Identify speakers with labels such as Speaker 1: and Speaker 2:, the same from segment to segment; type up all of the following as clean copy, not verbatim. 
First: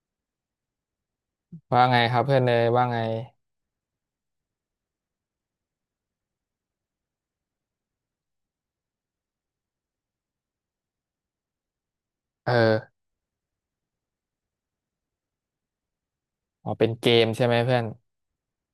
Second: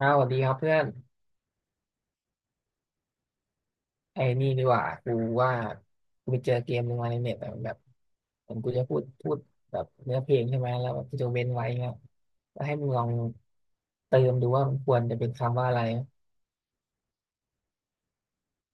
Speaker 1: อ้าวสวัสดีครับเพื่อน
Speaker 2: ว่าไงครับเพื่อนเนยว่าไง
Speaker 1: ไอ้นี่ดีกว่ากูว่ากูไปเจอเกมหนึ่งมาในเน็ตอะแบบเหมือนกูจะพูดแบบเนื้อเพลงใช่ไหมแล้วแบบกูจะเว้นไว้เงี้ย
Speaker 2: เอ
Speaker 1: แล้ว
Speaker 2: อ
Speaker 1: ให้มึงลองเติมดูว่ามันควรจะเป็นคำว่าอะไร
Speaker 2: อ๋อเป็นเกมใช่ไหมเพื่อน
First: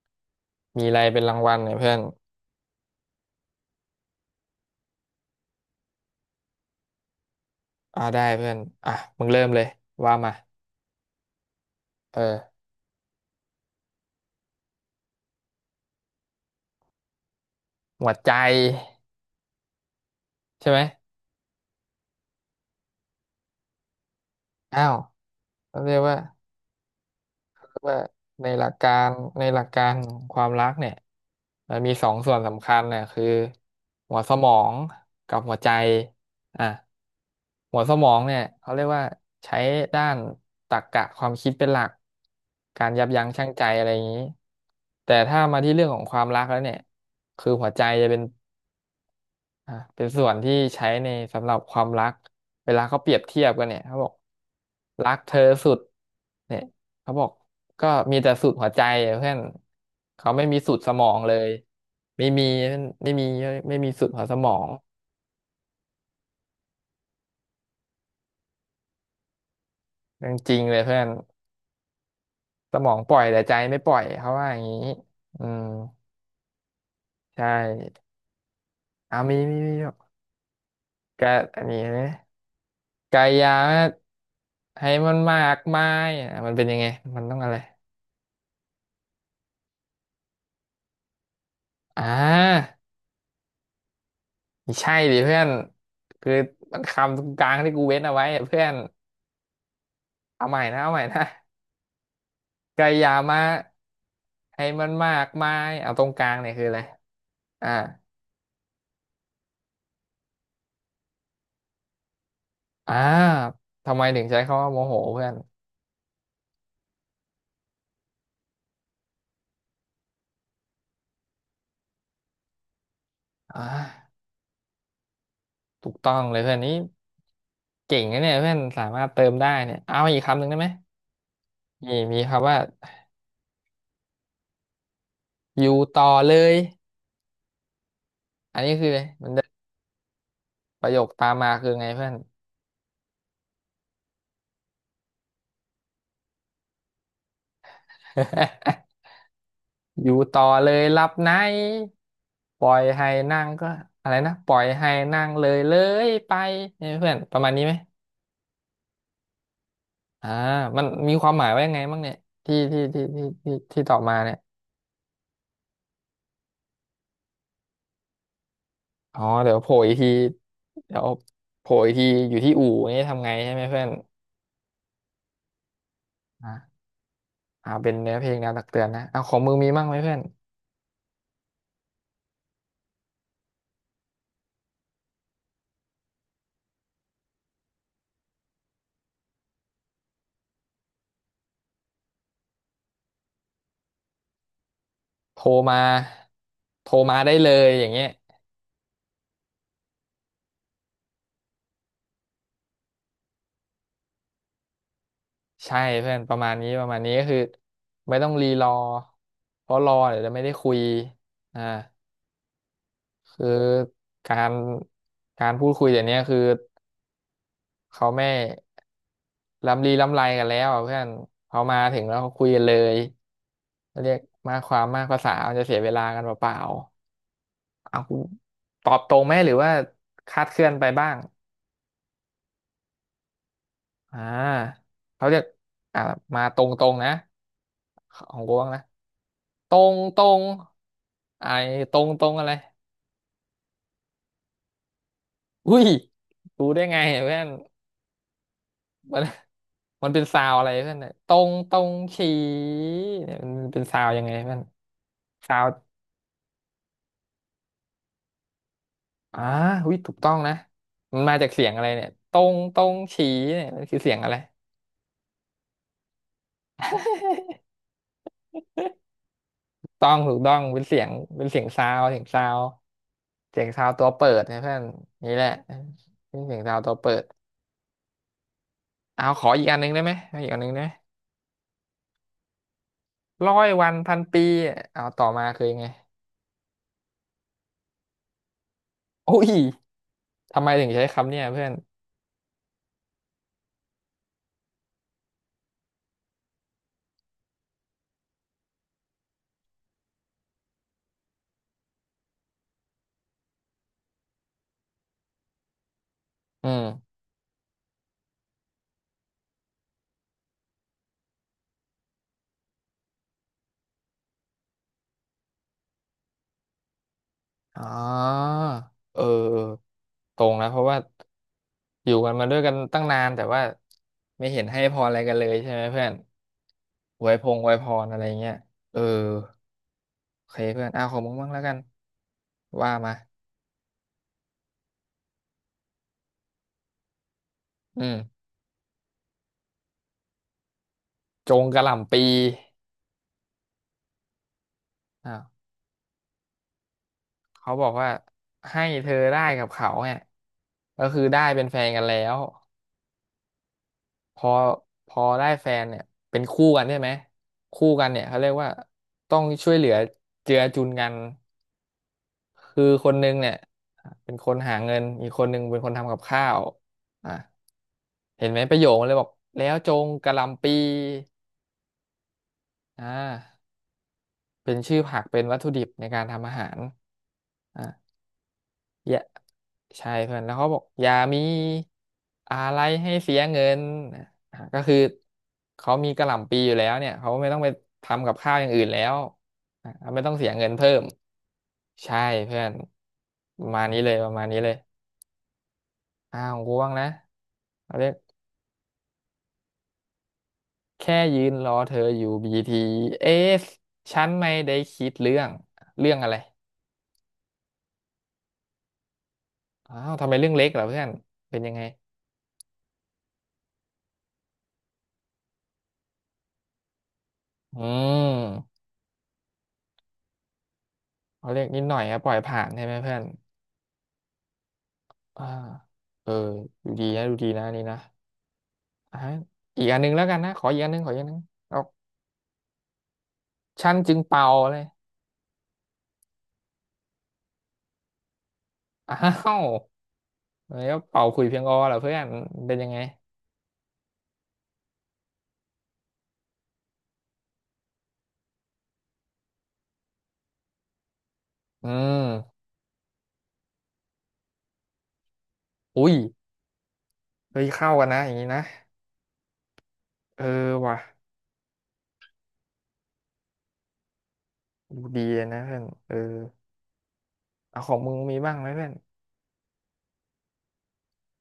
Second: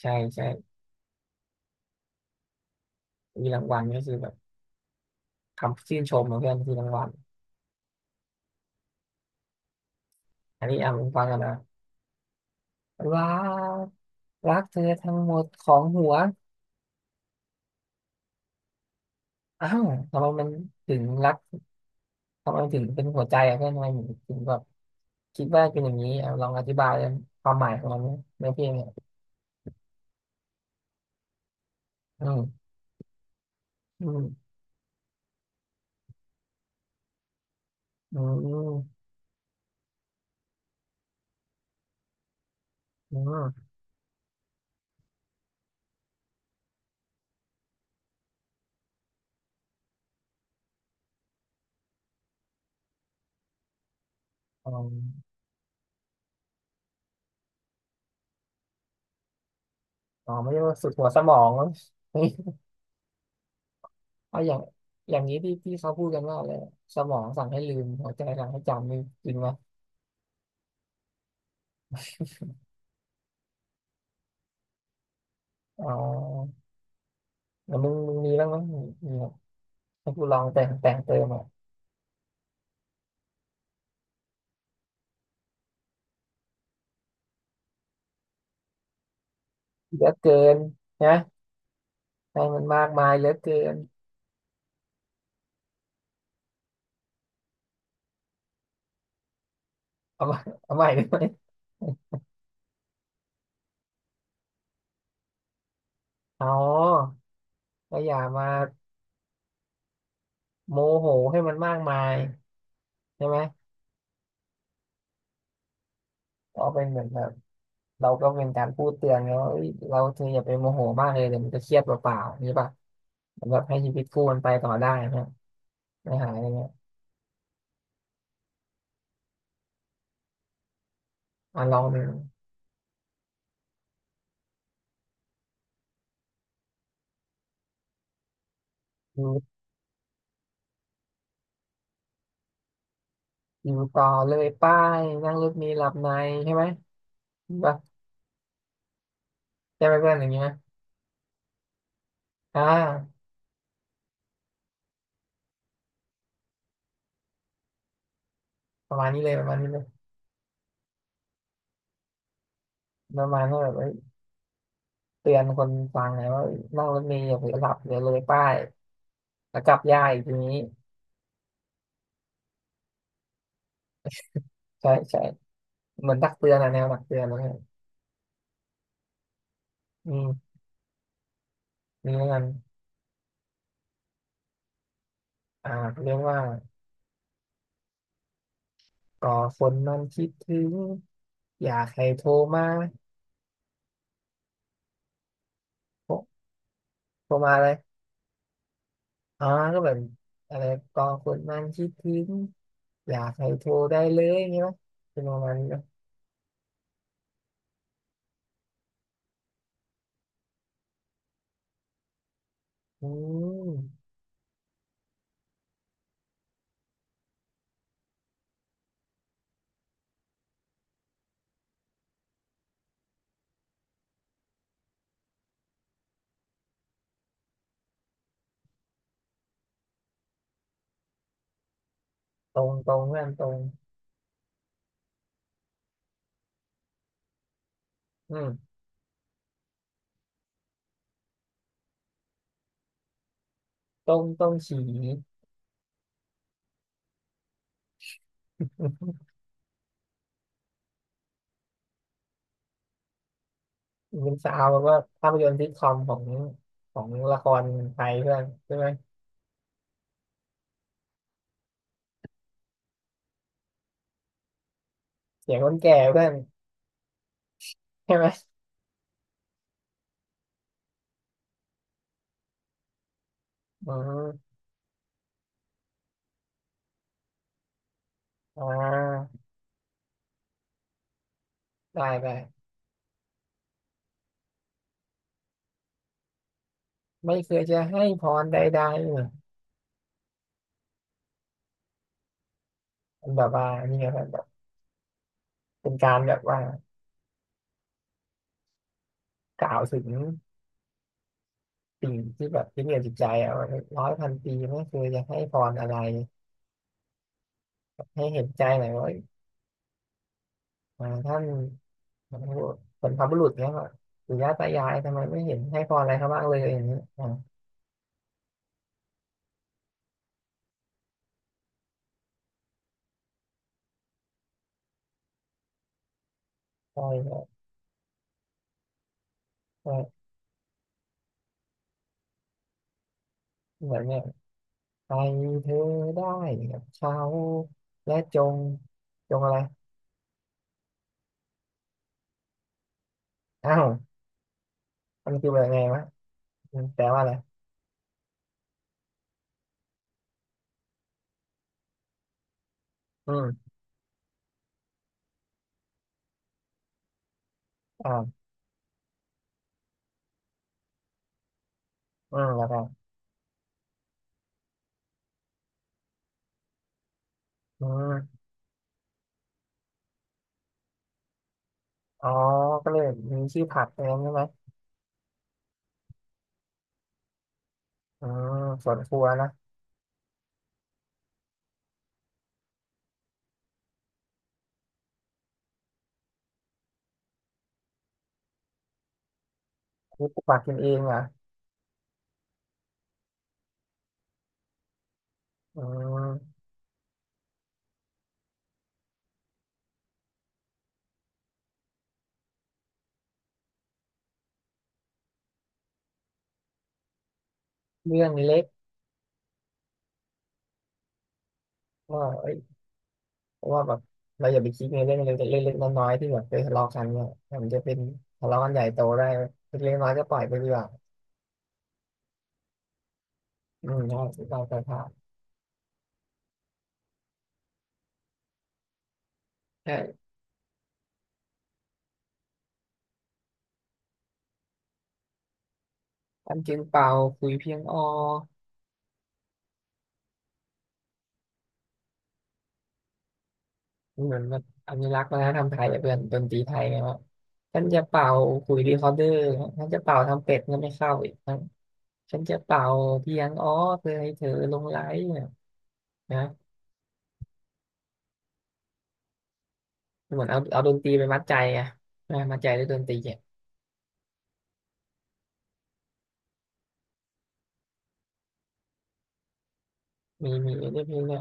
Speaker 1: ใช่ใช่
Speaker 2: มีอะไรเป็นรางวัลเนี่ยเพื่อน
Speaker 1: มีรางวัลก็คือแบบคำชื่นชมของเพื่อนคือรางวัล
Speaker 2: อ่าได้เพื่อนอ่ะมึงเริ่มเลยว่ามา
Speaker 1: อันนี้อ่ะมึงฟังกันนะ
Speaker 2: เออ
Speaker 1: รักรักเธอทั้งหมดของหัว
Speaker 2: หมวดใจ
Speaker 1: อ้าวทำไมมัน
Speaker 2: ใช่ไหม
Speaker 1: ถึงรัก ทำไมถึงเป็นหัวใจอะเพื่อนทำไมถึงแบบ
Speaker 2: อ้าว
Speaker 1: คิดว่า
Speaker 2: เขา
Speaker 1: เป็นอ
Speaker 2: เรี
Speaker 1: ย่า
Speaker 2: ย
Speaker 1: ง
Speaker 2: ก
Speaker 1: นี้
Speaker 2: ว่า
Speaker 1: อ่ะลองอธิบายความหมายของ
Speaker 2: ว่า
Speaker 1: มันใน
Speaker 2: ใน
Speaker 1: เพ
Speaker 2: ห
Speaker 1: ล
Speaker 2: ลั
Speaker 1: ง
Speaker 2: ก
Speaker 1: เนี่ย
Speaker 2: การในหลักการของความรักเนี่ยมันมีสอง
Speaker 1: อื
Speaker 2: ส่วนสำ
Speaker 1: ม
Speaker 2: คัญเนี่ยคือ
Speaker 1: อื
Speaker 2: หัวสม
Speaker 1: ม
Speaker 2: องกับหัวใจอ่ะหัวสมอ
Speaker 1: อื
Speaker 2: งเนี่ยเขาเรียก
Speaker 1: ม
Speaker 2: ว่าใช้ด้านตรรกะความคิดเป็นหลักการยับ
Speaker 1: อืม
Speaker 2: ยั้ง
Speaker 1: อ
Speaker 2: ชั่งใจ
Speaker 1: ม
Speaker 2: อะไรอย่างนี้แต่ถ้ามาที่เรื่องของความรักแล้วเนี่ยคือหัวใจจะเป็น อ่ะเป็นส่วนที่ใช้ในสำหรับความรัก เวลาเขาเปรียบเทียบกันเนี่ยเขาบอก
Speaker 1: อ๋อ
Speaker 2: รักเธอสุดเนี่ยเขาบอกก็มีแต่สุดหัวใจอะเพื่อนเขา
Speaker 1: อ๋อ
Speaker 2: ไม่
Speaker 1: ไม่
Speaker 2: มี
Speaker 1: ได้
Speaker 2: สุ
Speaker 1: ว่า
Speaker 2: ด
Speaker 1: สุ
Speaker 2: ส
Speaker 1: ด
Speaker 2: ม
Speaker 1: หั
Speaker 2: อ
Speaker 1: ว
Speaker 2: ง
Speaker 1: สม
Speaker 2: เล
Speaker 1: อ
Speaker 2: ย
Speaker 1: งมั้ง
Speaker 2: ไม่มี ไม่มีสุดหัวส
Speaker 1: เอา
Speaker 2: ม
Speaker 1: อ
Speaker 2: อ
Speaker 1: ย่าง
Speaker 2: ง
Speaker 1: อย่างนี้ที่ที่เขาพูดกันว่าอะไรสมองสั่งให้ลืมหัวใจสั่งให้จำนี่จริงไหม
Speaker 2: เรื่องจริงเลยเพื่อนสมองปล่อยแต่ใจไม่ปล่อยเขาว่าอย่างนี้อืม
Speaker 1: อ๋อ
Speaker 2: ใช่
Speaker 1: แล้วมึงมีบ้างไหมมีมี
Speaker 2: เอา
Speaker 1: แบบ
Speaker 2: มี
Speaker 1: ให้กูลองแต่งเติม
Speaker 2: กะ
Speaker 1: อ่ะ
Speaker 2: อันนี้นะกายาให้มันมากมายอ่ะมันเป็นยังไงมันต้องอะไร
Speaker 1: เหลือเกินนะ
Speaker 2: อ่
Speaker 1: ให้มัน
Speaker 2: า
Speaker 1: มากมายเหลือเกิน
Speaker 2: ไม่ใช่ดิเพื่อนคือมันคำตรงกลางที่กูเว้นเอาไว้อะเพื่อน
Speaker 1: เอามาเอาใหม่
Speaker 2: เอาใหม่
Speaker 1: ได้ไหม
Speaker 2: นะกายามาให้มันมากมายเอาตรงกลาง
Speaker 1: อ๋อ
Speaker 2: เนี่ยคืออะไรอ่า
Speaker 1: ก็อย่ามา โมโหให้มันมากมาย
Speaker 2: อ่า
Speaker 1: ใช่ไหม
Speaker 2: ทำไมถึงใช้คำว่าโมโหเพื่อน
Speaker 1: ก็เป็นเหมือนแบบเราก็เป็นการพูดเตือนเขาว่าเอ้ยเราเธออย่าไปโมโหมากเลยเดี๋ยวมันจะเครียดเปล่าๆนี่ป่ะเหมือนแบบ
Speaker 2: อ่า
Speaker 1: ให้ชีวิตคู่มันไปต่อได้นะ
Speaker 2: ถูกต้
Speaker 1: ไม่
Speaker 2: อง
Speaker 1: หาย
Speaker 2: เล
Speaker 1: อะ
Speaker 2: ย
Speaker 1: ไร
Speaker 2: เพื่อน
Speaker 1: เงี้ย
Speaker 2: นี้เก่งนะเนี่ยเพื่อนสามารถเติมได้เนี่ยเอาอีกคำหนึ่งได้ไหม
Speaker 1: อ่ะลองดู
Speaker 2: มีคำว่าอยู่ต่อเลยอันนี้คืออะไร
Speaker 1: อยู่
Speaker 2: มันจะประโยคตามมาคือไงเพื่อน
Speaker 1: อยู่ต่อเลยป้ายนั่งรถมีหลับในใช่ไหมนี่ป่ะ ใช่ไหม
Speaker 2: อ
Speaker 1: เพื่อน
Speaker 2: ยู่
Speaker 1: อย่าง
Speaker 2: ต่
Speaker 1: นี้
Speaker 2: อ
Speaker 1: ไหม
Speaker 2: เลยรับไหนป
Speaker 1: อ่
Speaker 2: ล่อยให้
Speaker 1: า
Speaker 2: นั่งก็อะไรนะปล่อยให้นั่งเลยเลยไปเนี่ยเพื่อนประมาณนี้ไหม
Speaker 1: ประมาณนี้เลยประมาณนี้เลย
Speaker 2: อ่ามันมีความหมายว่ายังไงบ้างเนี่ย
Speaker 1: ประมาณว่าแบบ
Speaker 2: ที่
Speaker 1: เอ้
Speaker 2: ต
Speaker 1: ย
Speaker 2: อบมาเนี่ย
Speaker 1: เตือนคนฟังไงว่าเอ้ยนั่งรถเมล์อย่าเผลอหลับเดี๋ยวเลยป้าย
Speaker 2: อ๋อเดี๋ย
Speaker 1: แล้
Speaker 2: ว
Speaker 1: ว
Speaker 2: โผ
Speaker 1: ก
Speaker 2: ล่
Speaker 1: ลับ
Speaker 2: อีก
Speaker 1: ยาก
Speaker 2: ที
Speaker 1: อีกทีนี้
Speaker 2: เดี๋ยวโผล่อีกทีอยู่ที่อู่นี่ทำไงใช่ไหมเพื่อน
Speaker 1: ใช่ใช่เหมือนตักเตือนอะแน
Speaker 2: อ่า
Speaker 1: วตักเตือนอะไรเงี้ย
Speaker 2: อ่าเป็นเนื้อเพลงแนวตักเตือนนะเอาของมึงมีมั่งไหม
Speaker 1: อื
Speaker 2: เพื่อน
Speaker 1: ม นี่แล้กันอ่าเรียกว่าก่อคนมันคิดถึงอยากให้โทรมา
Speaker 2: โทรมา
Speaker 1: โทร
Speaker 2: โทรมา
Speaker 1: โท
Speaker 2: ได้
Speaker 1: ร
Speaker 2: เล
Speaker 1: มา
Speaker 2: ย
Speaker 1: เลย
Speaker 2: อย่างเงี้ย
Speaker 1: อ๋อก็แบบอะไรก่อคนมันคิดถึงอยากให้โทรได้เลยอย่างงี้ไหมเป็นประมาณนี้ไหม
Speaker 2: ใช่เพื่อนประมาณนี้ก็คือไม่ต้องรีรอเพราะรอเดี๋ยวจะไม่ได้คุยอ่า
Speaker 1: อื
Speaker 2: คือ
Speaker 1: ม
Speaker 2: การการพูดคุยเดี๋ยวนี้คือเขาไม่ล้ำลีล้ำไรกันแล้วอะเพื่อนเขามาถึงแล้วเขาคุยกันเลยเรียกมากความมากภาษามันจะเสียเวลากันเปล่าๆเอาคุณตอบตรงไหมหรือว่าคาดเคลื่อนไปบ้าง
Speaker 1: ตรงเพื่อนตรง
Speaker 2: อ่าเขาจะอ่ามาตรงๆนะของ
Speaker 1: อื
Speaker 2: กูบ้า
Speaker 1: ม
Speaker 2: งนะ ตรงไอ้ตรงอะไร
Speaker 1: ตรงตรงฉี
Speaker 2: อุ้ยรู้ได้ไงเพื่อนมัน มันเป็นซาวอะไรเพื่อนเนี่ยตรงตรงฉีเนี่ยมันเป็นซาวยังไง
Speaker 1: เป็นสา
Speaker 2: เพื่อน
Speaker 1: วแบบว่าภาพยนต
Speaker 2: ซา
Speaker 1: ร์ซิ
Speaker 2: ว
Speaker 1: ทคอมของของละครไทยเพื่อนใช่ไหม
Speaker 2: อ่าอุ้ยถูกต้องนะมันมาจากเสียงอะไรเนี่ยตรงตรงฉีเนี่ยมันคือเสียงอะไร
Speaker 1: เสียงคนแก่เพื่อน ใช่ไหม
Speaker 2: ต้องถูกต้องเป็นเสียงเป็นเสียงซาวเสียงซาว
Speaker 1: อื
Speaker 2: ตัวเปิด
Speaker 1: ม
Speaker 2: นะเพื่อนนี่แหละเป็นเสียงซาวตัวเปิด
Speaker 1: อ่
Speaker 2: เอา
Speaker 1: า
Speaker 2: ขออีกอันหนึ่งได้ไหมขออีกอันหนึ่งได้ไหม
Speaker 1: ได้ได้
Speaker 2: ร้อยวันพันปีเอาต่อมาคือยังไง
Speaker 1: ไม่เคยจะให้พรใดๆเนี่ย
Speaker 2: โอ้ยทำไมถึงใช้คำเนี่ยเพื่อน
Speaker 1: มันแบบว่านี่ไงแบบเป็นการแบบว่ากล่าวถึงสิ่งที่แบบที่เหนือจิตใจอะว่าร้อยพันปีไม่เคยจะให้พรอะไร
Speaker 2: อืม
Speaker 1: ให้เห็นใจหน่อยว่าเอ้ยอ่าท่านเป็นพระบุรุษเนี่ยว่าปู่ย่าตายายทำไมไม่เห็นให้พรอะไรเขาบ้างเลยอย่างนี้อ่า
Speaker 2: อ๋อเออเออตรงนะเพราะว่าอยู่กันมาด้วยกันตั้งนานแต่ว่าไม่เห็นให้พรอะไรกันเลยใช่ไหมเพื่อน
Speaker 1: ใช่
Speaker 2: อ
Speaker 1: ค
Speaker 2: วย
Speaker 1: รั
Speaker 2: พง
Speaker 1: บ
Speaker 2: อวยพรอะไรเงี้ยเออ
Speaker 1: ใช่
Speaker 2: โอเคเพื่อนอ้าวขอมึงบ้างแล้วกันว่ามา
Speaker 1: เหมือนเนี่ยไปเธอได้กับเขา
Speaker 2: อื
Speaker 1: และ
Speaker 2: ม
Speaker 1: จงอะไร
Speaker 2: จงกระหล่ำปี
Speaker 1: อ้าวมั
Speaker 2: อ้า
Speaker 1: น
Speaker 2: ว
Speaker 1: คือแบบไงวะอืมแปลว่าอะไร
Speaker 2: เขาบอกว่าให้เธอได้กับเขาเนี่ยก็คือได้เป็นแฟนกันแล้ว
Speaker 1: อืม
Speaker 2: พอพอได้แฟนเนี่ยเป็นคู่กันใช่ไหมคู่กันเนี่ยเขาเรี
Speaker 1: อ่า
Speaker 2: ยกว่าต้องช่วยเหลือเจือจุนกัน
Speaker 1: อืมแล้วก็
Speaker 2: คือคนหนึงเนี่ยเป็นคนหาเงินอีกคนหนึงเป็นคนทำกับข้าวอ่ะ
Speaker 1: อืม
Speaker 2: เห็นไหมประโยคมันเลยบอกแล้วจงกะหล่ำปี
Speaker 1: อ๋อก็เลย
Speaker 2: อ่า
Speaker 1: มีชื่อผักเองใช่ไหม
Speaker 2: เป็นชื่อผักเป็นวัตถุดิบในการทำอาหารอ่า
Speaker 1: อืมสวน
Speaker 2: อ
Speaker 1: ค
Speaker 2: ย่า
Speaker 1: รัวนะ
Speaker 2: ใช่เพื่อนแล้วเขาบอกอย่ามีอะไรให้เสียเงินอ่ะก็คือเขามีกะหล่ำปีอยู่แล้วเนี่ยเขาไม่ต้องไปทำกับข้าวอย่างอื่นแล้วอ่ะไม่
Speaker 1: นี่
Speaker 2: ต้อง
Speaker 1: ปลูก
Speaker 2: เสีย
Speaker 1: ผัก
Speaker 2: เงิน
Speaker 1: กินเอ
Speaker 2: เพิ่
Speaker 1: ง
Speaker 2: ม
Speaker 1: เหรอ่ะ
Speaker 2: ใช่เพื่อนประมาณนี้เลย
Speaker 1: อื
Speaker 2: อ้าว
Speaker 1: ม
Speaker 2: กูว่างนะเอาเรียกแค่ยืนรอเธออยู่บีทีเอสฉันไม่ได้คิดเรื่องเรื่องอะไร
Speaker 1: เรื่องเล็ก
Speaker 2: อ้าวทำไมเรื่องเล็กเหรอเพื่อนเป็นยังไง
Speaker 1: ก็เอ้ยเพราะว่าแบบเราอย่าไปคิดในเรื่องเล็กๆเล็กๆน้อยๆที่แบบเคยทะเลาะกันเนี่ยมันจะ
Speaker 2: อื
Speaker 1: เป็นทะเลาะกัน
Speaker 2: ม
Speaker 1: ใหญ่โตได้เล็กๆน้อยๆก็ปล่อยไปดีกว่า
Speaker 2: เขาเรียกนิดหน่อยอะปล่อยผ่านใช่ไหมเพื่อน
Speaker 1: อืมใช่เราไปผ่าน
Speaker 2: อ่าเออดูดีนะอันนี่นะอ่ะอีกอันหนึงแล้ว
Speaker 1: ใช่
Speaker 2: กันนะขออีกอันหนึงเอาฉันจึงเป่าเลย
Speaker 1: อันจึงเป่าคุยเพียงอ้อ
Speaker 2: อ้าวแล้วเป่าขลุยเพียงอเหรอเพื่อนเป็นยังไง
Speaker 1: เหมือนแบบอนุรักษ์วัฒนธรรมไทยอะเพื่อนดนตรีไทยไงวาท่านจะเป่าคุยรีคอร์เดอร์ท่านจะเป่าทำเป็ดก็ไม่เข้าอีก
Speaker 2: อืม
Speaker 1: ฉันจะเป่าเพียงอ๋อเพื่อให้เธอหลงไหลเนี่ย
Speaker 2: อุ้ย
Speaker 1: นะ
Speaker 2: เฮ้ยเข้ากันนะอย่างนี้นะ
Speaker 1: เห
Speaker 2: เออ
Speaker 1: มือนเอาด
Speaker 2: ว่ะ
Speaker 1: นตรีไปมัดใจอะนะมัดใจด้วยดนตรีอะ
Speaker 2: ดูดีเลยนะเพื่อนเออเอาของมึงมีบ้างไหมเพื่อน
Speaker 1: มีมีด้วยเพลงเนี่ย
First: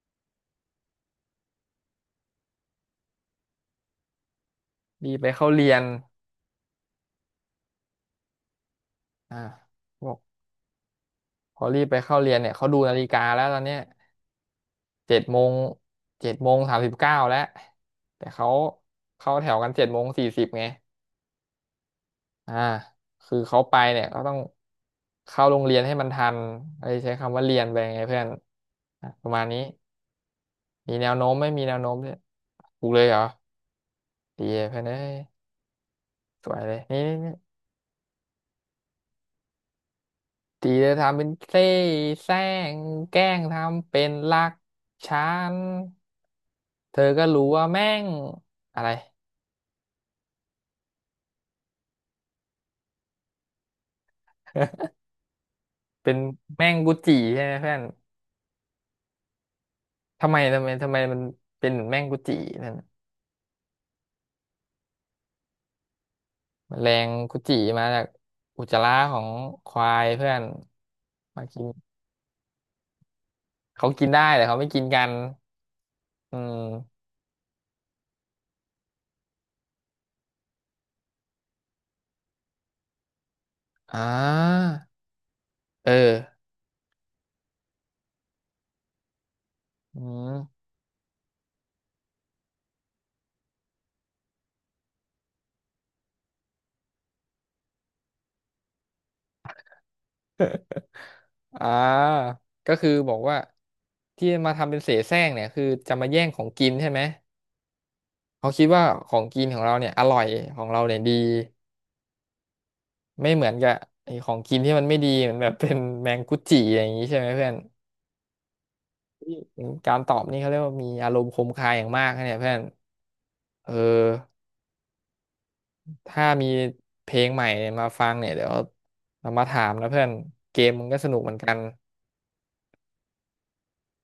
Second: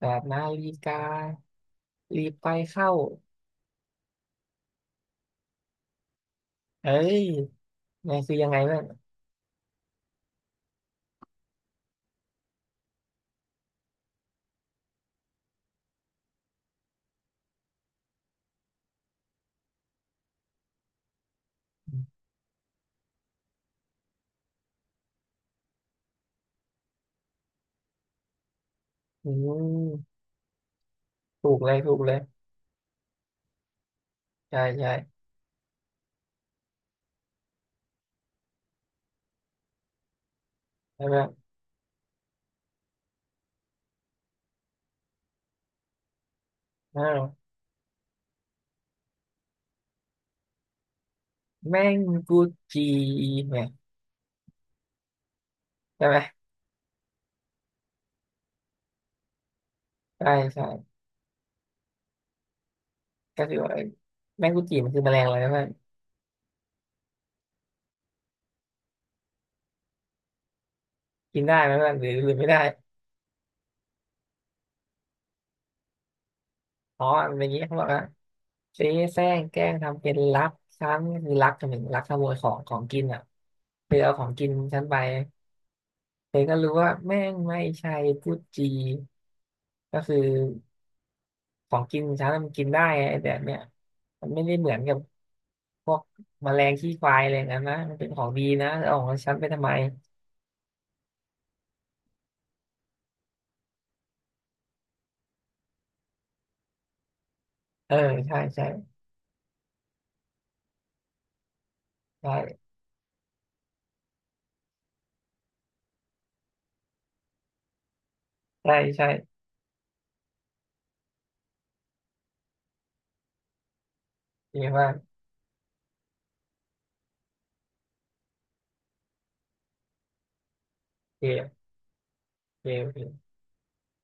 Speaker 1: แบบนาฬิการีบไปเข้า
Speaker 2: รีบไปเข้าเรียน
Speaker 1: เอ้ยนี่คือยังไงบ้าง
Speaker 2: อ่าบอกพอรีบไปเข้าเรียนเนี่ยเขาดูนาฬิกาแล้วตอนเนี้ยเจ็ดโมง7:39แล้วแต่เขาเข้าแถวกัน7:40ไง อ่าคือเขาไปเนี่ยก็ต้องเข้าโรงเรียนให้มันทันอะไรใช้คำว่าเรียนไปไงเพื่อนอ่ะป
Speaker 1: อื
Speaker 2: ระมาณนี้
Speaker 1: ม
Speaker 2: มีแนวโน้มไม่
Speaker 1: ถูก
Speaker 2: มี
Speaker 1: เล
Speaker 2: แน
Speaker 1: ย
Speaker 2: วโน้
Speaker 1: ถู
Speaker 2: ม
Speaker 1: กเล
Speaker 2: เนี่ย
Speaker 1: ย
Speaker 2: ถูกเลยเหรอดี
Speaker 1: ใช่
Speaker 2: เพื่อน
Speaker 1: ใช่
Speaker 2: เอ้ยสวยเลยนี่นี่นี่ตีเลย
Speaker 1: แล้ว
Speaker 2: ทำ
Speaker 1: แบ
Speaker 2: เป็
Speaker 1: บ
Speaker 2: นเซ่แซงแกล้งทำเป็นรักฉันเธอ
Speaker 1: อ้าว
Speaker 2: ก็รู้ว่าแม่งอะไร
Speaker 1: แมงกุจีเนี่ยใช่
Speaker 2: เป็
Speaker 1: ไห
Speaker 2: น
Speaker 1: ม
Speaker 2: แม่งกุจิใช่ไหมเพื่อน
Speaker 1: ใช่ใช่
Speaker 2: ทำไมมันเป็นเหมือนแม่งกุจินั่น
Speaker 1: ก็คือว่าแมงกุจีมันคือแมลงอะไรนะเพื่อน
Speaker 2: แมลงกุจิมาจากอุจจาระของควายเพื่อน
Speaker 1: กิ
Speaker 2: มา
Speaker 1: นได้
Speaker 2: กิน
Speaker 1: ไหมเพื่อนหรือไม่ได้
Speaker 2: เขากินได้แต่เขาไม่กินกันอืม
Speaker 1: อ๋อมันเป็นอย่างนี้เขาบอกว่า เจ๊แซงแกล้งทำเป็นรักช้าคือรักจนถึงรักขโมยของกินอ่ะเธอ
Speaker 2: อ่า
Speaker 1: เอาของกินฉันไป
Speaker 2: เออ
Speaker 1: เธอก็รู้ว่าแม่งไม่ใช่พูดจี
Speaker 2: อื
Speaker 1: ก็คือ
Speaker 2: ม
Speaker 1: ของกินฉันน่ะมันกินได้ไงไอ้แต่เนี่ยมันไม่ได้เหมือนกับพวกแมลงขี้ควายอะไรอย่างนั้นนะมันเป็นของดีนะเอาของฉันไปทำไม
Speaker 2: อ่าก็คือบอกว่าที่มาทำเป็นเสแสร้งเนี่ยคือจะมาแย่งของกินใช่ไหม
Speaker 1: เออใช่
Speaker 2: เขาคิ
Speaker 1: ใช่
Speaker 2: ดว่าของกินของเราเนี่ยอร่อยของเราเนี่ยดี
Speaker 1: ใช่
Speaker 2: ไม่เหมือนกับไอ้ของกินที่มันไม่ดีเหมือนแบบ เป็นแมงกุจิอย่างนี้ใช่ไหมเพื่อน
Speaker 1: ใช่ใช่
Speaker 2: การตอบนี่เขาเรียกว่ามีอารมณ์คมคายอย่างมากนะเนี่ยเพื่อนเออ
Speaker 1: เจ๊ว่าก
Speaker 2: ถ้ามีเพลงใหม่มาฟังเนี่ยเดี๋ยวเรามาถามนะเพื่อนเกมมึงก็สนุกเหมือนกัน
Speaker 1: เจ๊เจ๊